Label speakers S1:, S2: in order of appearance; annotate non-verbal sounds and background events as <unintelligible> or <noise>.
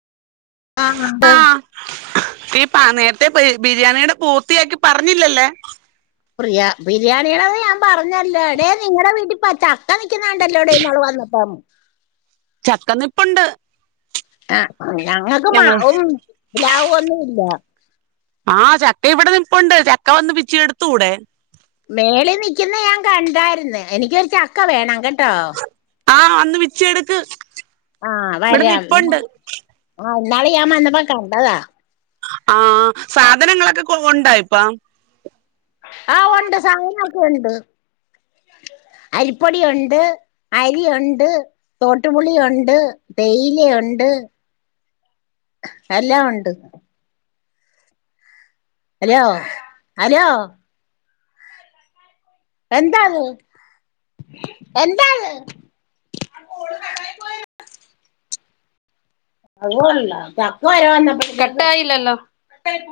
S1: ആ ഉണ്ട്
S2: ആഹ് ഈ പ നേരത്തെ ബിരിയാണിയുടെ പൂർത്തിയാക്കി പറഞ്ഞില്ലല്ലോ
S1: പ്രിയ ബിരിയാണിയടത് ഞാൻ പറഞ്ഞല്ലോ എടേ നിങ്ങളടെ വീട്ടിൽ പച്ച കാണിക്കുന്നുണ്ടല്ലോടെ എന്നാള് വന്നപ്പം
S2: ചക്കനിപ്പുണ്ട്
S1: ആ <unintelligible> ലാവൊന്നുല്ല
S2: ആഹ് ചക്ക ഇവിടെ നിപ്പുണ്ട് ചക്ക വന്ന് പിച്ചിഇടുത്തൂടെ
S1: മേളിൽ നിക്കുന്ന ഞാൻ കണ്ടായ്ര്ന്ന് എനിക്കൊരു ചക്ക വേണം കെട്ടോ
S2: ആ വന്ന് പിച്ചി എട്ക്ക്
S1: ആഹ്
S2: ഇവിട നിപ്പുണ്ട്
S1: ന്നാള് ഞാൻ വന്നപ്പോ കണ്ടതാ
S2: ആഹ് സാധനങ്ങളൊക്കെ ക കൊണ്ട പ്പ
S1: ആഹ് ഉണ്ട് സാധനൊക്കെ ഉണ്ട് അരിപ്പൊടിയുണ്ട് അരിയുണ്ട് തോട്ടുപുളിയുണ്ട് തേയിലയൊണ്ട് എല്ലാം ഉണ്ട് ഹലോ ഹലോ എന്താണ് എന്താണ് <unintelligible> കട്ട് ആയില്ലല്ലോ